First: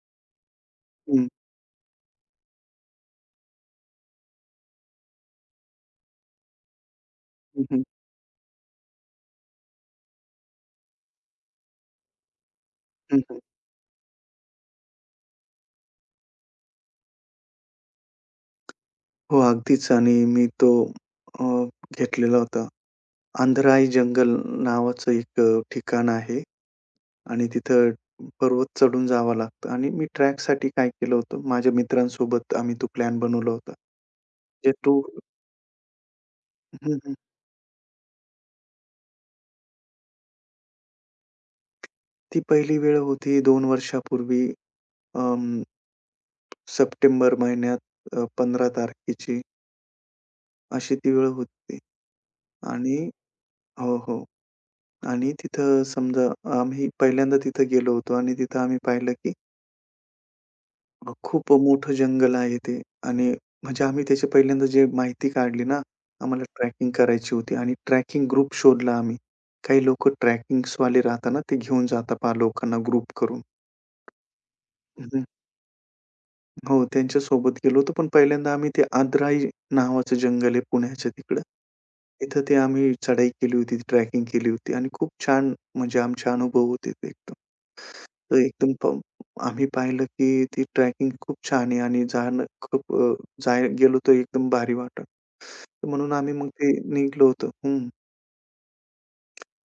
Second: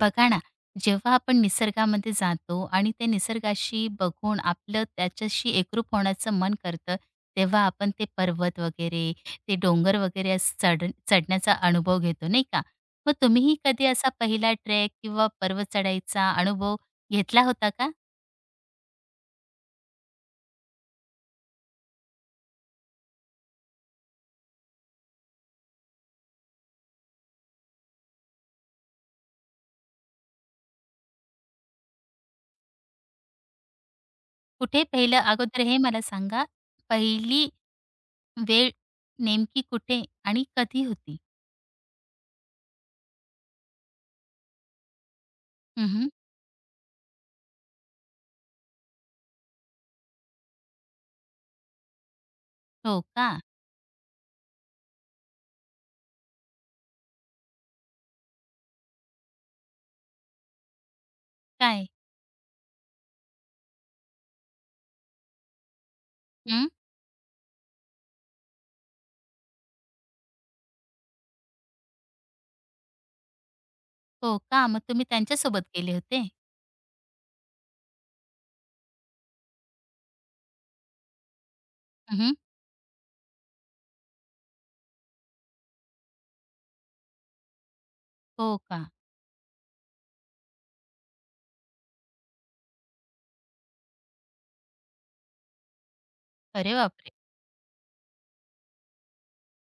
बघा ना, जेव्हा हं, आपण निसर्गामध्ये जातो आणि त्या निसर्गाशी बघून आपलं त्याच्याशी एकरूप होण्याचं मन करतं, तेव्हा हं, हं, आपण ते पर्वत वगैरे, ते डोंगर वगैरे असं चढण्याचा अनुभव घेतो, नाही का? मग हं, हं. तुम्हीही कधी असा पहिला ट्रेक किंवा पर्वत चढाईचा अनुभव घेतला होता का? हो, अगदीच आणि मी तो अ, घेतलेला होता. अंधराई जंगल नावाचं एक ठिकाण आहे आणि तिथं पर्वत चढून जावं लागतं आणि मी ट्रॅकसाठी काय केलं होतं, माझ्या मित्रांसोबत आम्ही तो प्लॅन बनवला होता. जे कुठे टू पहिलं अगोदर हे मला सांगा, हं, हं. पहिली वेळ नेमकी कुठे आणि कधी होती? ती पहिली वेळ होती दोन वर्षापूर्वी, अं, हं, सप्टेंबर महिन्यात 15 तारखेची अशी ती वेळ होती आणि हो का? हो, हो. आणि तिथं समजा आम्ही पहिल्यांदा तिथं गेलो होतो आणि तिथं आम्ही पाहिलं की खूप काय? मोठं जंगल आहे ते. आणि म्हणजे आम्ही त्याची पहिल्यांदा जे माहिती काढली ना, आम्हाला हं. ट्रॅकिंग करायची होती आणि ट्रॅकिंग ग्रुप शोधला आम्ही. काही लोकं ट्रॅकिंग्सवाले राहतात ना, ते घेऊन जातात पहा लोकांना ग्रुप करून. हो का? मग तुम्ही हं. त्यांच्यासोबत गेले होते? हो, त्यांच्यासोबत गेलो होतो. पण पहिल्यांदा आम्ही ते आदराई नावाचं जंगल आहे पुण्याच्या तिकडं. हं, हं. तिथं ते आम्ही चढाई केली होती, ट्रॅकिंग केली होती आणि खूप छान म्हणजे आमचे अनुभव होते ते. तर हो एकदम का? प आम्ही पाहिलं की ती ट्रॅकिंग खूप छान आहे आणि जाणं खूप जाय गेलो तर एकदम भारी वाटलं. तर म्हणून आम्ही मग ते अरे बापरे! निघलो होतो. हं.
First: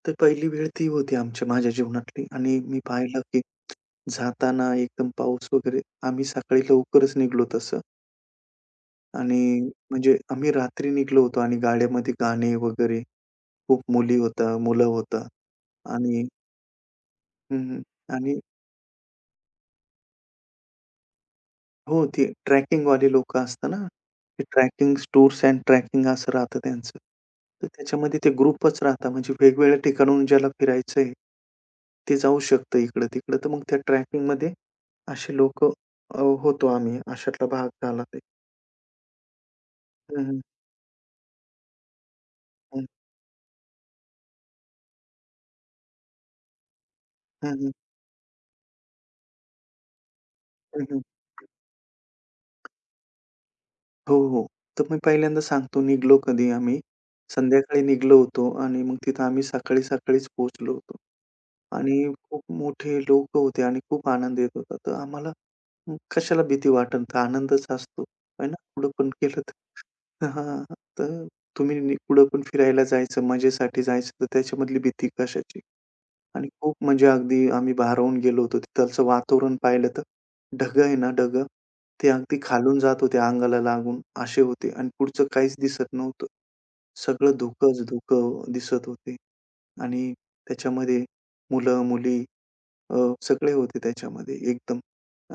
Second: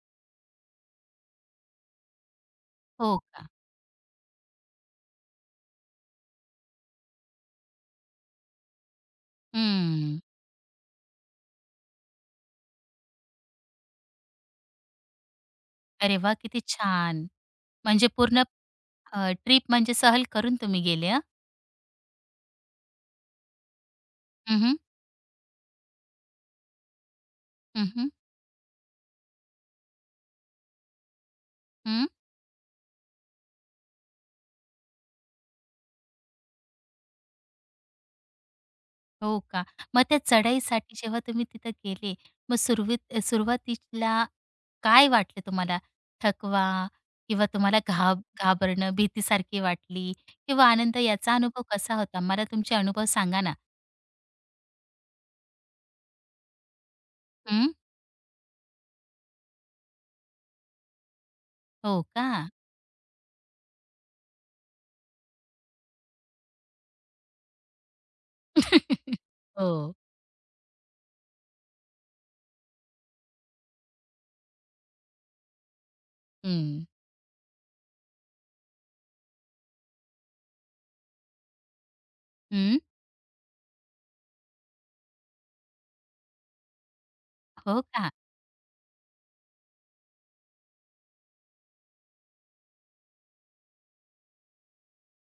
तर पहिली वेळ ती होती आमच्या माझ्या जीवनातली आणि मी हो पाहिलं की का? जाताना एकदम पाऊस वगैरे. आम्ही सकाळी लवकरच निघलो तसं आणि म्हणजे हं. आम्ही रात्री निघलो होतो आणि गाड्यामध्ये गाणे वगैरे, खूप मुली होत्या, मुलं होता अरे आणि वाह! किती छान. हं, म्हणजे आणि पूर्ण ट्रिप म्हणजे सहल करून तुम्ही गेले हं. हो, ते ट्रॅकिंगवाले लोकं असतात ना, ते हं, हं. ट्रॅकिंग टूर्स एंड ट्रॅकिंग असं राहतं त्यांचं. तर त्याच्यामध्ये ते ग्रुपच राहतात म्हणजे वेगवेगळ्या ठिकाणाहून ज्याला फिरायचंय, हं. ते जाऊ शकतं इकडं-तिकडं. तर मग त्या ट्रॅकिंगमध्ये असे लोकं होतो आम्ही. अशातला भाग झाला ते. हो का? मग त्या हं, हं, चढाईसाठी जेव्हा तुम्ही तिथं गेले, मग हं, सुरुवातीला काय वाटलं तुम्हाला? थकवा किंवा हं, हं, तुम्हाला घाबरणं, भीतीसारखी वाटली किंवा हं, आनंद हं. याचा अनुभव कसा होता? मला तुमचे अनुभव सांगा ना? हो, हो. तर मी पहिल्यांदा सांगतो निघालो कधी आम्ही. हं. संध्याकाळी निघालो होतो आणि मग तिथं आम्ही सकाळी-सकाळीच पोहोचलो होतो. हो आणि का? खूप मोठे लोकं होते आणि खूप आनंद येत होता. तर आम्हाला कशाला भीती वाटेल, तर आनंदच असतो. आहे ना? कुठं पण गेलं हो. तर हां, तर तुम्ही नि- कुठं पण फिरायला जायचं, मजेसाठी जायचं, तर त्याच्यामधली भीती कशाची? आणि खूप हं. म्हणजे अगदी आम्ही भारावून गेलो होतो. तिथलचं वातावरण पाहिलं तर ढगं आहे ना ढगं, ते अगदी हं. खालून जात होते अंगाला लागून असे होते आणि पुढचं काहीच दिसत नव्हतं. सगळं धुकंच हो का? धुकं दिसत होते आणि त्याच्यामध्ये मुलं-मुली अ, सगळे होते त्याच्यामध्ये एकदम.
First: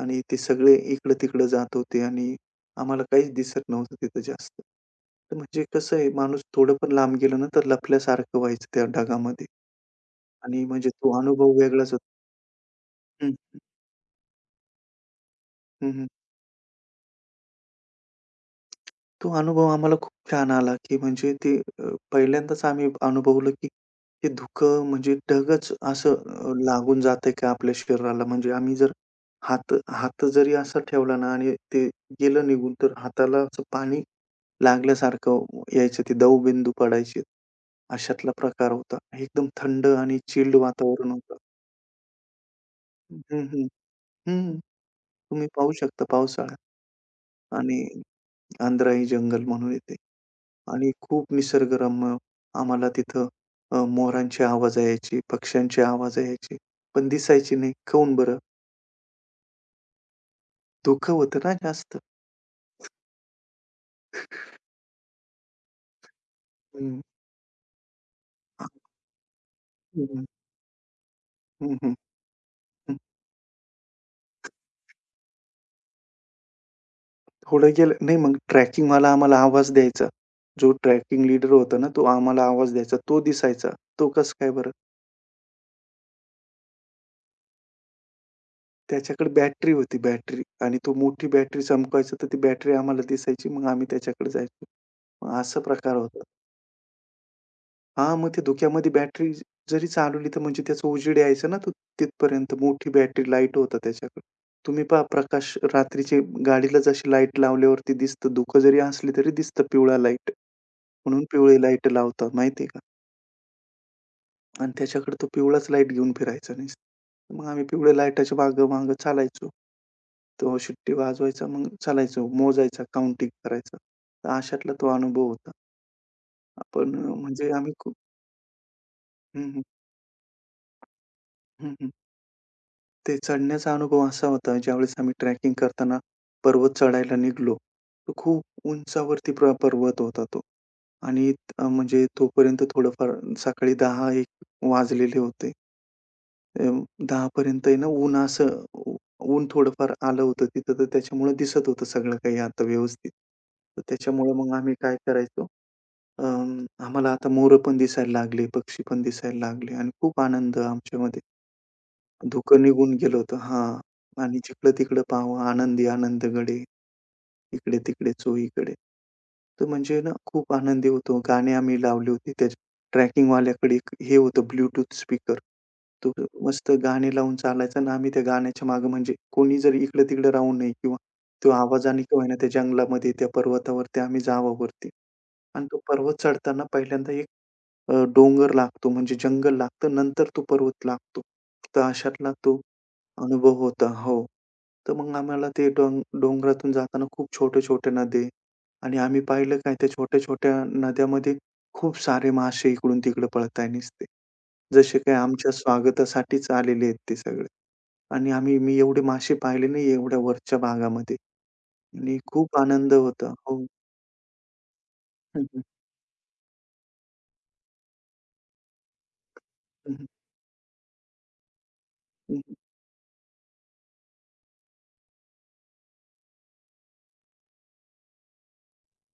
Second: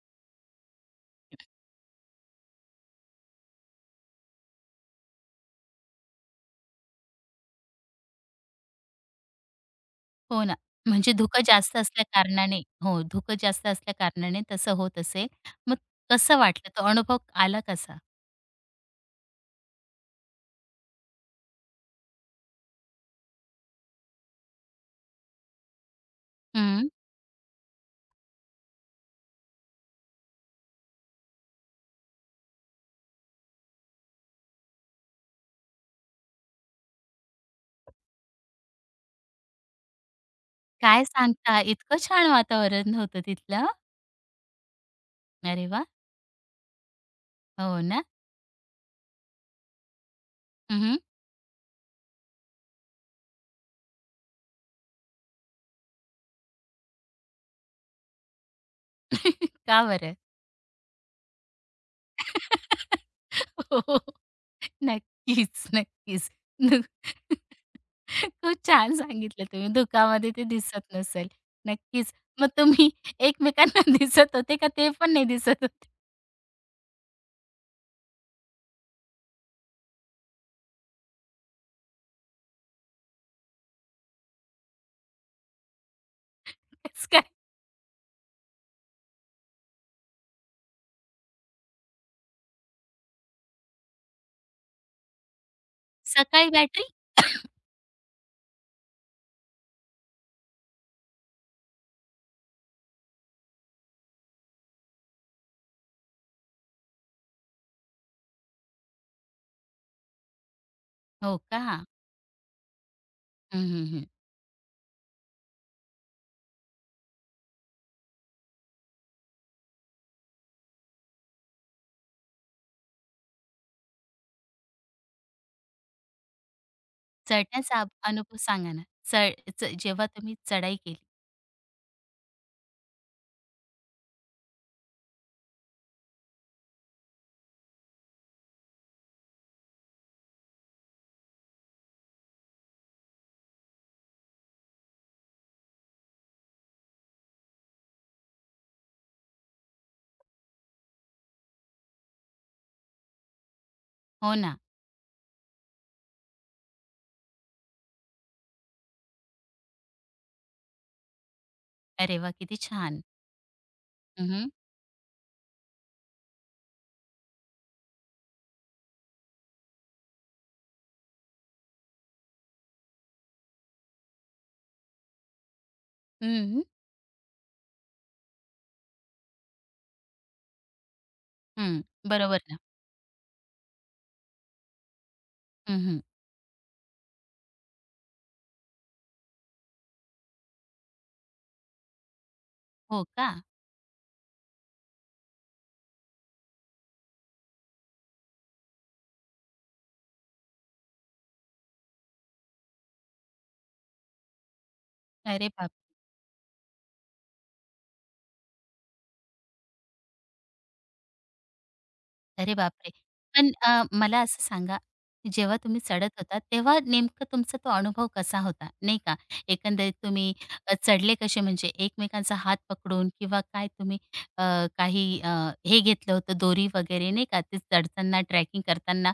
आणि ते सगळे इकडं-तिकडं जात होते आणि आम्हाला काहीच दिसत नव्हतं तिथं जास्त. तर म्हणजे कसं आहे माणूस थोडं पण लांब गेलं ना, तर लपल्यासारखं व्हायचं त्या ढगामध्ये. हो ना. आणि म्हणजे म्हणजे तो धुकं अनुभव जास्त वेगळाच होता. असल्या कारणाने, हो, हं, धुकं जास्त असल्याकारणाने तसं होत असेल. मग हं, हं. कसं वाटलं? तो अनुभव आला कसा? तो अनुभव आम्हाला खूप छान आला, की म्हणजे ते पहिल्यांदाच आम्ही अनुभवलं, की ते धुकं म्हणजे ढगच असं हं. लागून जातंय का आपल्या शरीराला. म्हणजे आम्ही जर हात हात जरी असा ठेवला ना आणि ते गेलं निघून, तर हाताला असं पाणी लागल्यासारखं यायचं. ते दवबिंदू पडायचे. अशातला प्रकार होता. एकदम थंड आणि चिल्ड काय वातावरण होतं. सांगता? इतकं छान वातावरण होतं हं, हं. तिथलं. हं. तुम्ही अरे पाहू वाह! शकता पावसाळ्यात. आणि हो ना. अंधाराई जंगल म्हणून येते आणि हं, खूप निसर्गरम्य आम्हाला तिथं मोरांचे आवाज यायचे, पक्ष्यांचे आवाज यायचे, पण दिसायचे नाही. काहून बरं? का बरं? धुकं होतं ना जास्त. हो. नक्कीच, नक्कीच. धु हं. खूप छान सांगितलं तुम्ही. हं, हं. धुकामध्ये ते दिसत नसेल. हं, हं, नक्कीच. मग तुम्ही हं. एकमेकांना दिसत होते का ते पण नाही दिसत होते? थोडं गेलं नाही मग ट्रॅकिंगवाला आम्हाला आवाज द्यायचा. जो ट्रॅकिंग लीडर होता ना, तो आम्हाला आवाज द्यायचा. तो दिसायचा. तो कसं काय बरं? कसं काय? त्याच्याकडे बॅटरी होती बॅटरी आणि तो मोठी बॅटरी चमकायचा तर ती बॅटरी आम्हाला दिसायची. मग आम्ही त्याच्याकडे जायचो. मग असा प्रकार होता. सकाळी बॅटरी हां, मग ते धुक्यामध्ये बॅटरी जरी चालवली, तर म्हणजे त्याचं उजेड यायचं ना, तर तिथपर्यंत मोठी बॅटरी लाईट होता त्याच्याकडे. तुम्ही पहा प्रकाश रात्रीचे गाडीला जशी लाईट लावल्यावरती दिसतं, धुकं जरी असली तरी दिसतं पिवळा लाईट. म्हणून हो पिवळी का? लाईट लावतात माहिती का? हं, हं, हं. आणि त्याच्याकडे तो पिवळाच लाईट घेऊन फिरायचा नुसता. मग आम्ही पिवळ्या लाईटाच्या मागं-मागं चालायचो. तो शिट्टी वाजवायचा, मग चालायचो, मोजायचा, काउंटिंग करायचा. तर अशातला तो अनुभव होता. पण म्हणजे आम्ही चढण्याचा अभ खूप अनुभव सांगा ना? हं, चढ हं. च जेव्हा तुम्ही चढाई केली. हं, हं. ते चढण्याचा अनुभव असा होता, ज्यावेळेस आम्ही ट्रॅकिंग करताना पर्वत चढायला निघालो. तो खूप उंचावरती प्र पर्वत होता तो. आणि म्हणजे तोपर्यंत थोडंफार सकाळी 10 एक वाजलेले होते. अ, 10 पर्यंत आहे ना ऊन असं ऊ ऊन थोडंफार आलं होतं तिथं, तर त्याच्यामुळं दिसत होतं सगळं काही आता व्यवस्थित. तर त्याच्यामुळं हो मग ना. आम्ही काय करायचो, अ, आम्हाला आता मोरं पण दिसायला लागले, पक्षी पण दिसायला लागले आणि खूप आनंद आमच्यामध्ये. अरे वाह! किती धुकं निघून छान. गेलं होतं. हां. हं, आणि हं. जिकडं-तिकडं पाहावं, आनंदी आनंद गडे, इकडे-तिकडे चोहीकडे. तर म्हणजे ना खूप आनंदी होतो. गाणे आम्ही लावले होते. त्या ट्रॅकिंगवाल्याकडे एक हे होतं ब्लूटूथ स्पीकर. तो हं, हं. मस्त गाणे लावून चालायचा आणि आम्ही त्या गाण्याच्या मागे म्हणजे कोणी जर इकडं-तिकडं राहू नये किंवा तो आवाजाने का होईना बरोबर त्या ना. जंगलामध्ये, त्या पर्वतावरती आम्ही जावं वरती. आणि तो हं, हं. पर्वत चढताना पहिल्यांदा डोंगर लागतो म्हणजे जंगल लागतं, नंतर तो पर्वत लागतो. तर अशातला तो हो का? अनुभव होता. हो. तर मग आम्हाला ते डोंग डोंगरातून जाताना खूप छोटे-छोटे नदे. आणि आम्ही पाहिलं काय त्या छोट्या-छोट्या नद्यामध्ये खूप सारे मासे इकडून-तिकडे पळताय नुसते. जसे काही अरे आमच्या बाप स्वागतासाठीच आलेले आहेत ते सगळे. आणि आम्ही मी एवढे मासे पाहिले नाही एवढ्या वरच्या भागामध्ये आणि अरे खूप बापरे! आनंद होता. पण हो. मला असं सांगा, हं, जेव्हा हं. तुम्ही चढत होता, तेव्हा नेमकं तुमचा तो अनुभव कसा होता, नाही का? एकंदरीत हं, हं. तुम्ही चढले कसे म्हणजे एकमेकांचा हात पकडून किंवा काय तुम्ही अ, काही अ, हे घेतलं होतं दोरी वगैरे नाही का? ते चढताना ट्रॅकिंग करताना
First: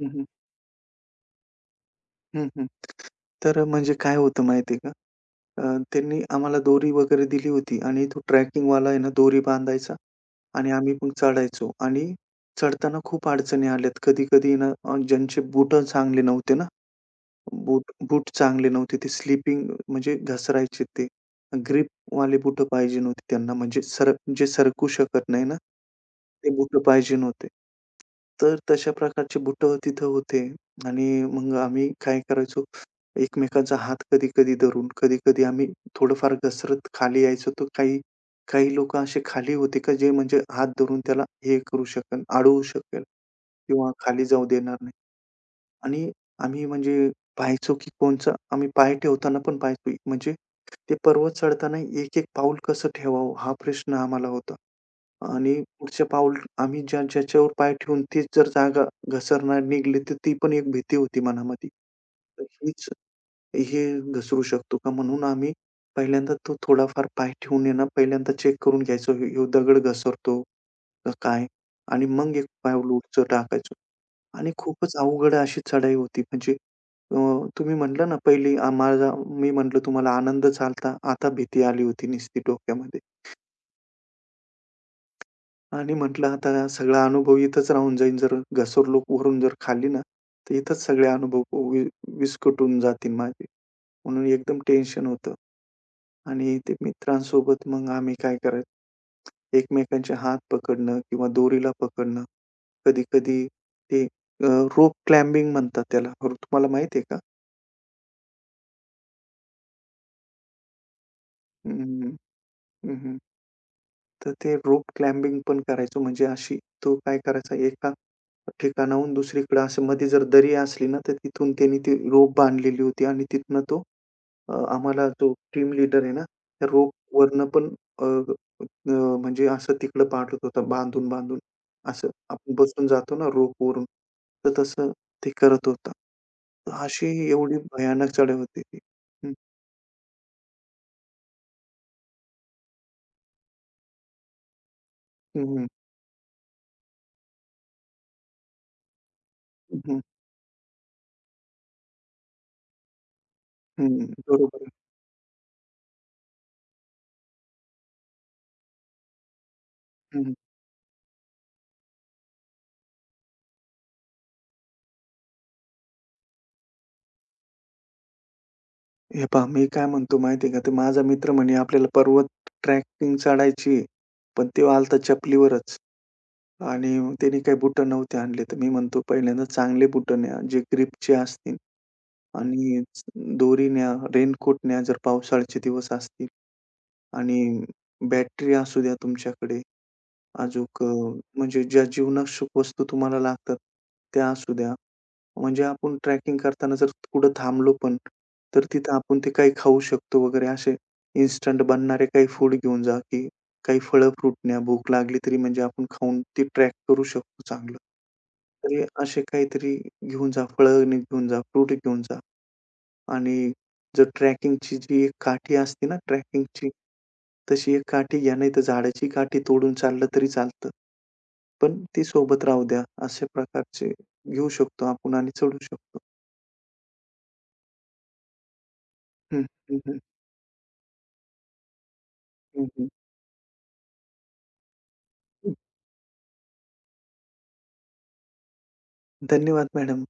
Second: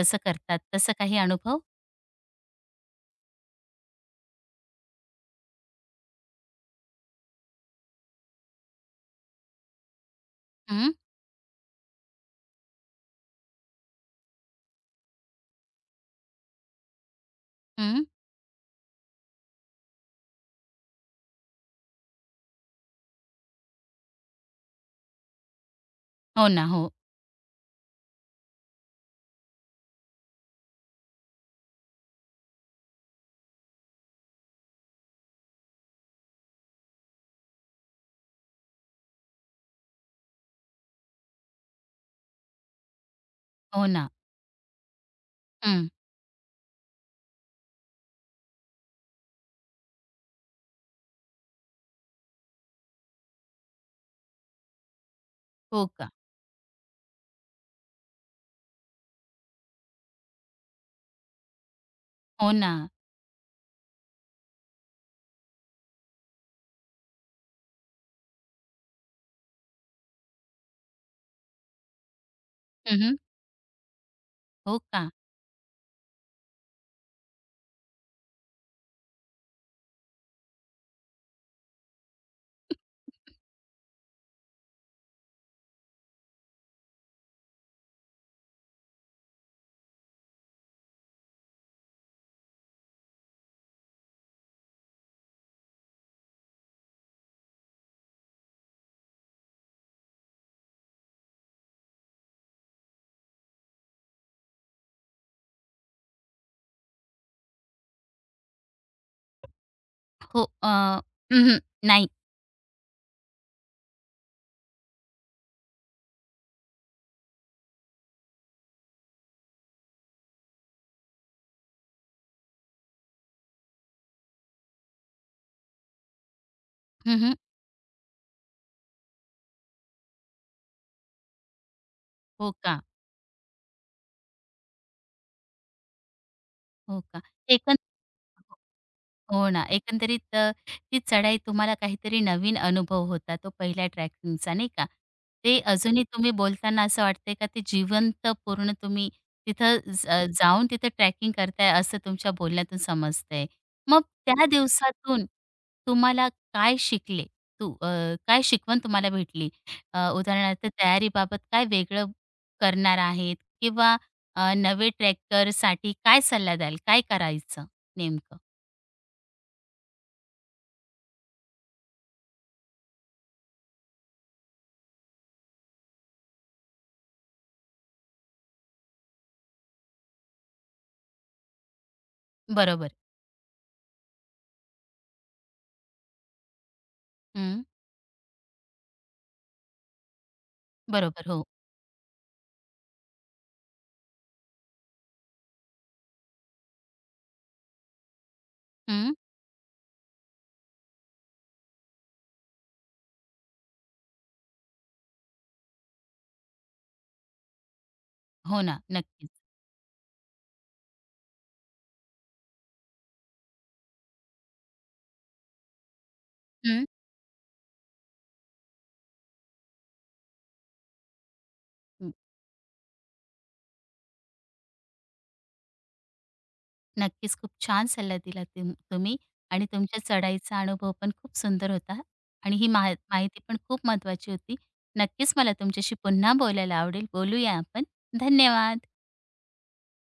हं, हं. करतात तसं काही अनुभव? हं, हं. तर म्हणजे काय होतं माहिती आहे का? त्यांनी आम्हाला दोरी वगैरे दिली होती आणि तो ट्रॅकिंगवाला आहे ना दोरी बांधायचा आणि हं, आम्ही मग चढायचो आणि चढताना खूप अडचणी आल्यात. कधी-कधी ना ज्यांचे बूट चांगले नव्हते ना, बूट हं. बूट चांगले नव्हते. ते स्लिपिंग म्हणजे घसरायचे ते. ग्रिपवाले बूट पाहिजे नव्हते त्यांना म्हणजे सरक जे सरकू शकत नाही ना, हो ते ना, बूट हो. पाहिजे नव्हते. तर तशा प्रकारचे बूट तिथं होते आणि मग आम्ही काय करायचो, एकमेकांचा हात कधी-कधी धरून, कधी-कधी आम्ही थोडंफार घसरत खाली यायचो. तर काही काही लोकं असे खाली होते का जे म्हणजे हात धरून त्याला हे करू शकेल, अडवू शकेल हो किंवा ना. खाली जाऊ देणार नाही. हं. आणि आम्ही म्हणजे पाहायचो, की कोणचं आम्ही पाय ठेवताना पण पाहायचो, म्हणजे ते पर्वत चढताना एक-एक पाऊल कसं ठेवावं, हा प्रश्न आम्हाला होता. आणि हो पुढचे का? पाऊल आम्ही ज्या ज्याच्यावर पाय ठेवून तीच जर जागा घसरणार निघली, तर ती पण एक भीती होती मनामध्ये. तर हो ना. हीच हे घसरू शकतो का? म्हणून आम्ही पहिल्यांदा तो थोडाफार पाय ठेवून आहे पहिल्यांदा चेक करून घ्यायचो, ह्यो ह्यो दगड घसरतो का काय? आणि मग एक पाऊल हं, उंच टाकायचो. आणि हो खूपच का? अवघड अशी चढाई होती. म्हणजे अ, तुम्ही म्हटलं ना, पहिली आ माझा मी म्हटलं तुम्हाला आनंद झाला. आता भीती आली होती नुसती डोक्यामध्ये. आणि म्हटलं आता हा सगळा अनुभव इथंच राहून जाईल. जर घसरलो वरून जर खाली ना, तर इथंच सगळे अनुभव वि विस्कटून जातील माझे. म्हणून एकदम टेन्शन होतं. आणि ते मित्रांसोबत मग आम्ही काय करायचो, एकमेकांचे हात पकडणं किंवा दोरीला पकडणं. कधी-कधी ते रोप क्लाइम्बिंग म्हणतात त्याला. हो, तुम्हाला माहिती आहे का? हो अ, हं, हं, नाही. हं. तर ते रोप क्लाइम्बिंग पण करायचो. म्हणजे अशी तो काय करायचा एका ठिकाणाहून दुसरीकडे असं मध्ये जर दरी असली ना, तर तिथून त्याने ती रोप बांधलेली होती आणि तिथनं तो आम्हाला जो टीम लीडर आहे ना, त्या हं, रोपवरनं पण अ, अ, म्हणजे असं तिकडं पाठवत होता बांधून-बांधून. असं हो आपण का? बसून जातो ना रोपवरून, तर तसं ते करत होता. तर हो अशी का? एवढी एकं भयानक चढाई होती ती. हं, हो हो ना. एकंदरीत ती चढाई तुम्हाला काहीतरी नवीन अनुभव होता तो पहिल्या ट्रॅकिंगचा नाही का? ते हं, अजूनही तुम्ही बोलताना असं वाटतंय का ते जिवंत पूर्ण तुम्ही तिथं हं, जाऊन तिथं ट्रॅकिंग करताय असं तुमच्या बोलण्यातून समजतंय. हं, मग त्या बरोबर आहे. दिवसातून तुम्हाला काय शिकले? तू अ, काय शिकवण तुम्हाला भेटली? उदाहरणार्थ तयारीबाबत काय वेगळं करणार आहेत किंवा नवे ट्रॅकरसाठी काय सल्ला द्याल? काय करायचं नेमकं? हे पहा, मी काय म्हणतो माहिती का, ते माझा मित्र म्हणे, "आपल्याला पर्वत ट्रॅकिंग चढायची आहे." पण तो आला होता चपलीवरच आणि मग त्याने काही बुटं नव्हते आणले. तर मी म्हणतो, "पहिल्यांदा चांगले बुटं न्या, जे ग्रिपचे असतील आणि बरोबर. दोरी न्या, रेनकोट न्या, जर पावसाळ्याचे दिवस असतील आणि हं. बॅटरी असू द्या तुमच्याकडे. अजूक बरोबर. हो. म्हणजे ज्या जीवनावश्यक वस्तू तुम्हाला लागतात, त्या असू द्या." म्हणजे आपण ट्रॅकिंग करताना जर कुठं थांबलो पण, तर तिथं हं. आपण ते काही खाऊ शकतो वगैरे असे इन्स्टंट बनणारे काही फूड घेऊन जा, की काही फळं-फ्रूट न्या. भूक लागली तरी म्हणजे आपण खाऊन ते ट्रॅक करू शकतो चांगलं. हो तर ना. हे असे नक्कीच. काहीतरी घेऊन जा, फळं नी घेऊन जा, फ्रूट घेऊन जा. आणि जर ट्रॅकिंगची जी एक काठी असते ना ट्रॅकिंगची, हं. तशी एक काठी घ्या, नाहीतर झाडाची काठी तोडून चाललं तरी चालतं. पण ती न सोबत राहू द्या. अशा प्रकारचे घेऊ शकतो आपण आणि चढू शकतो. नक्कीच. खूप छान सल्ला दिला तुम्ही हं, आणि हं, हं, तुमच्या चढाईचा अनुभव पण खूप सुंदर होता आणि हं, ही हं. माहिती पण खूप महत्वाची होती. नक्कीच मला तुमच्याशी पुन्हा बोलायला आवडेल. बोलूया आपण. धन्यवाद. धन्यवाद मॅडम.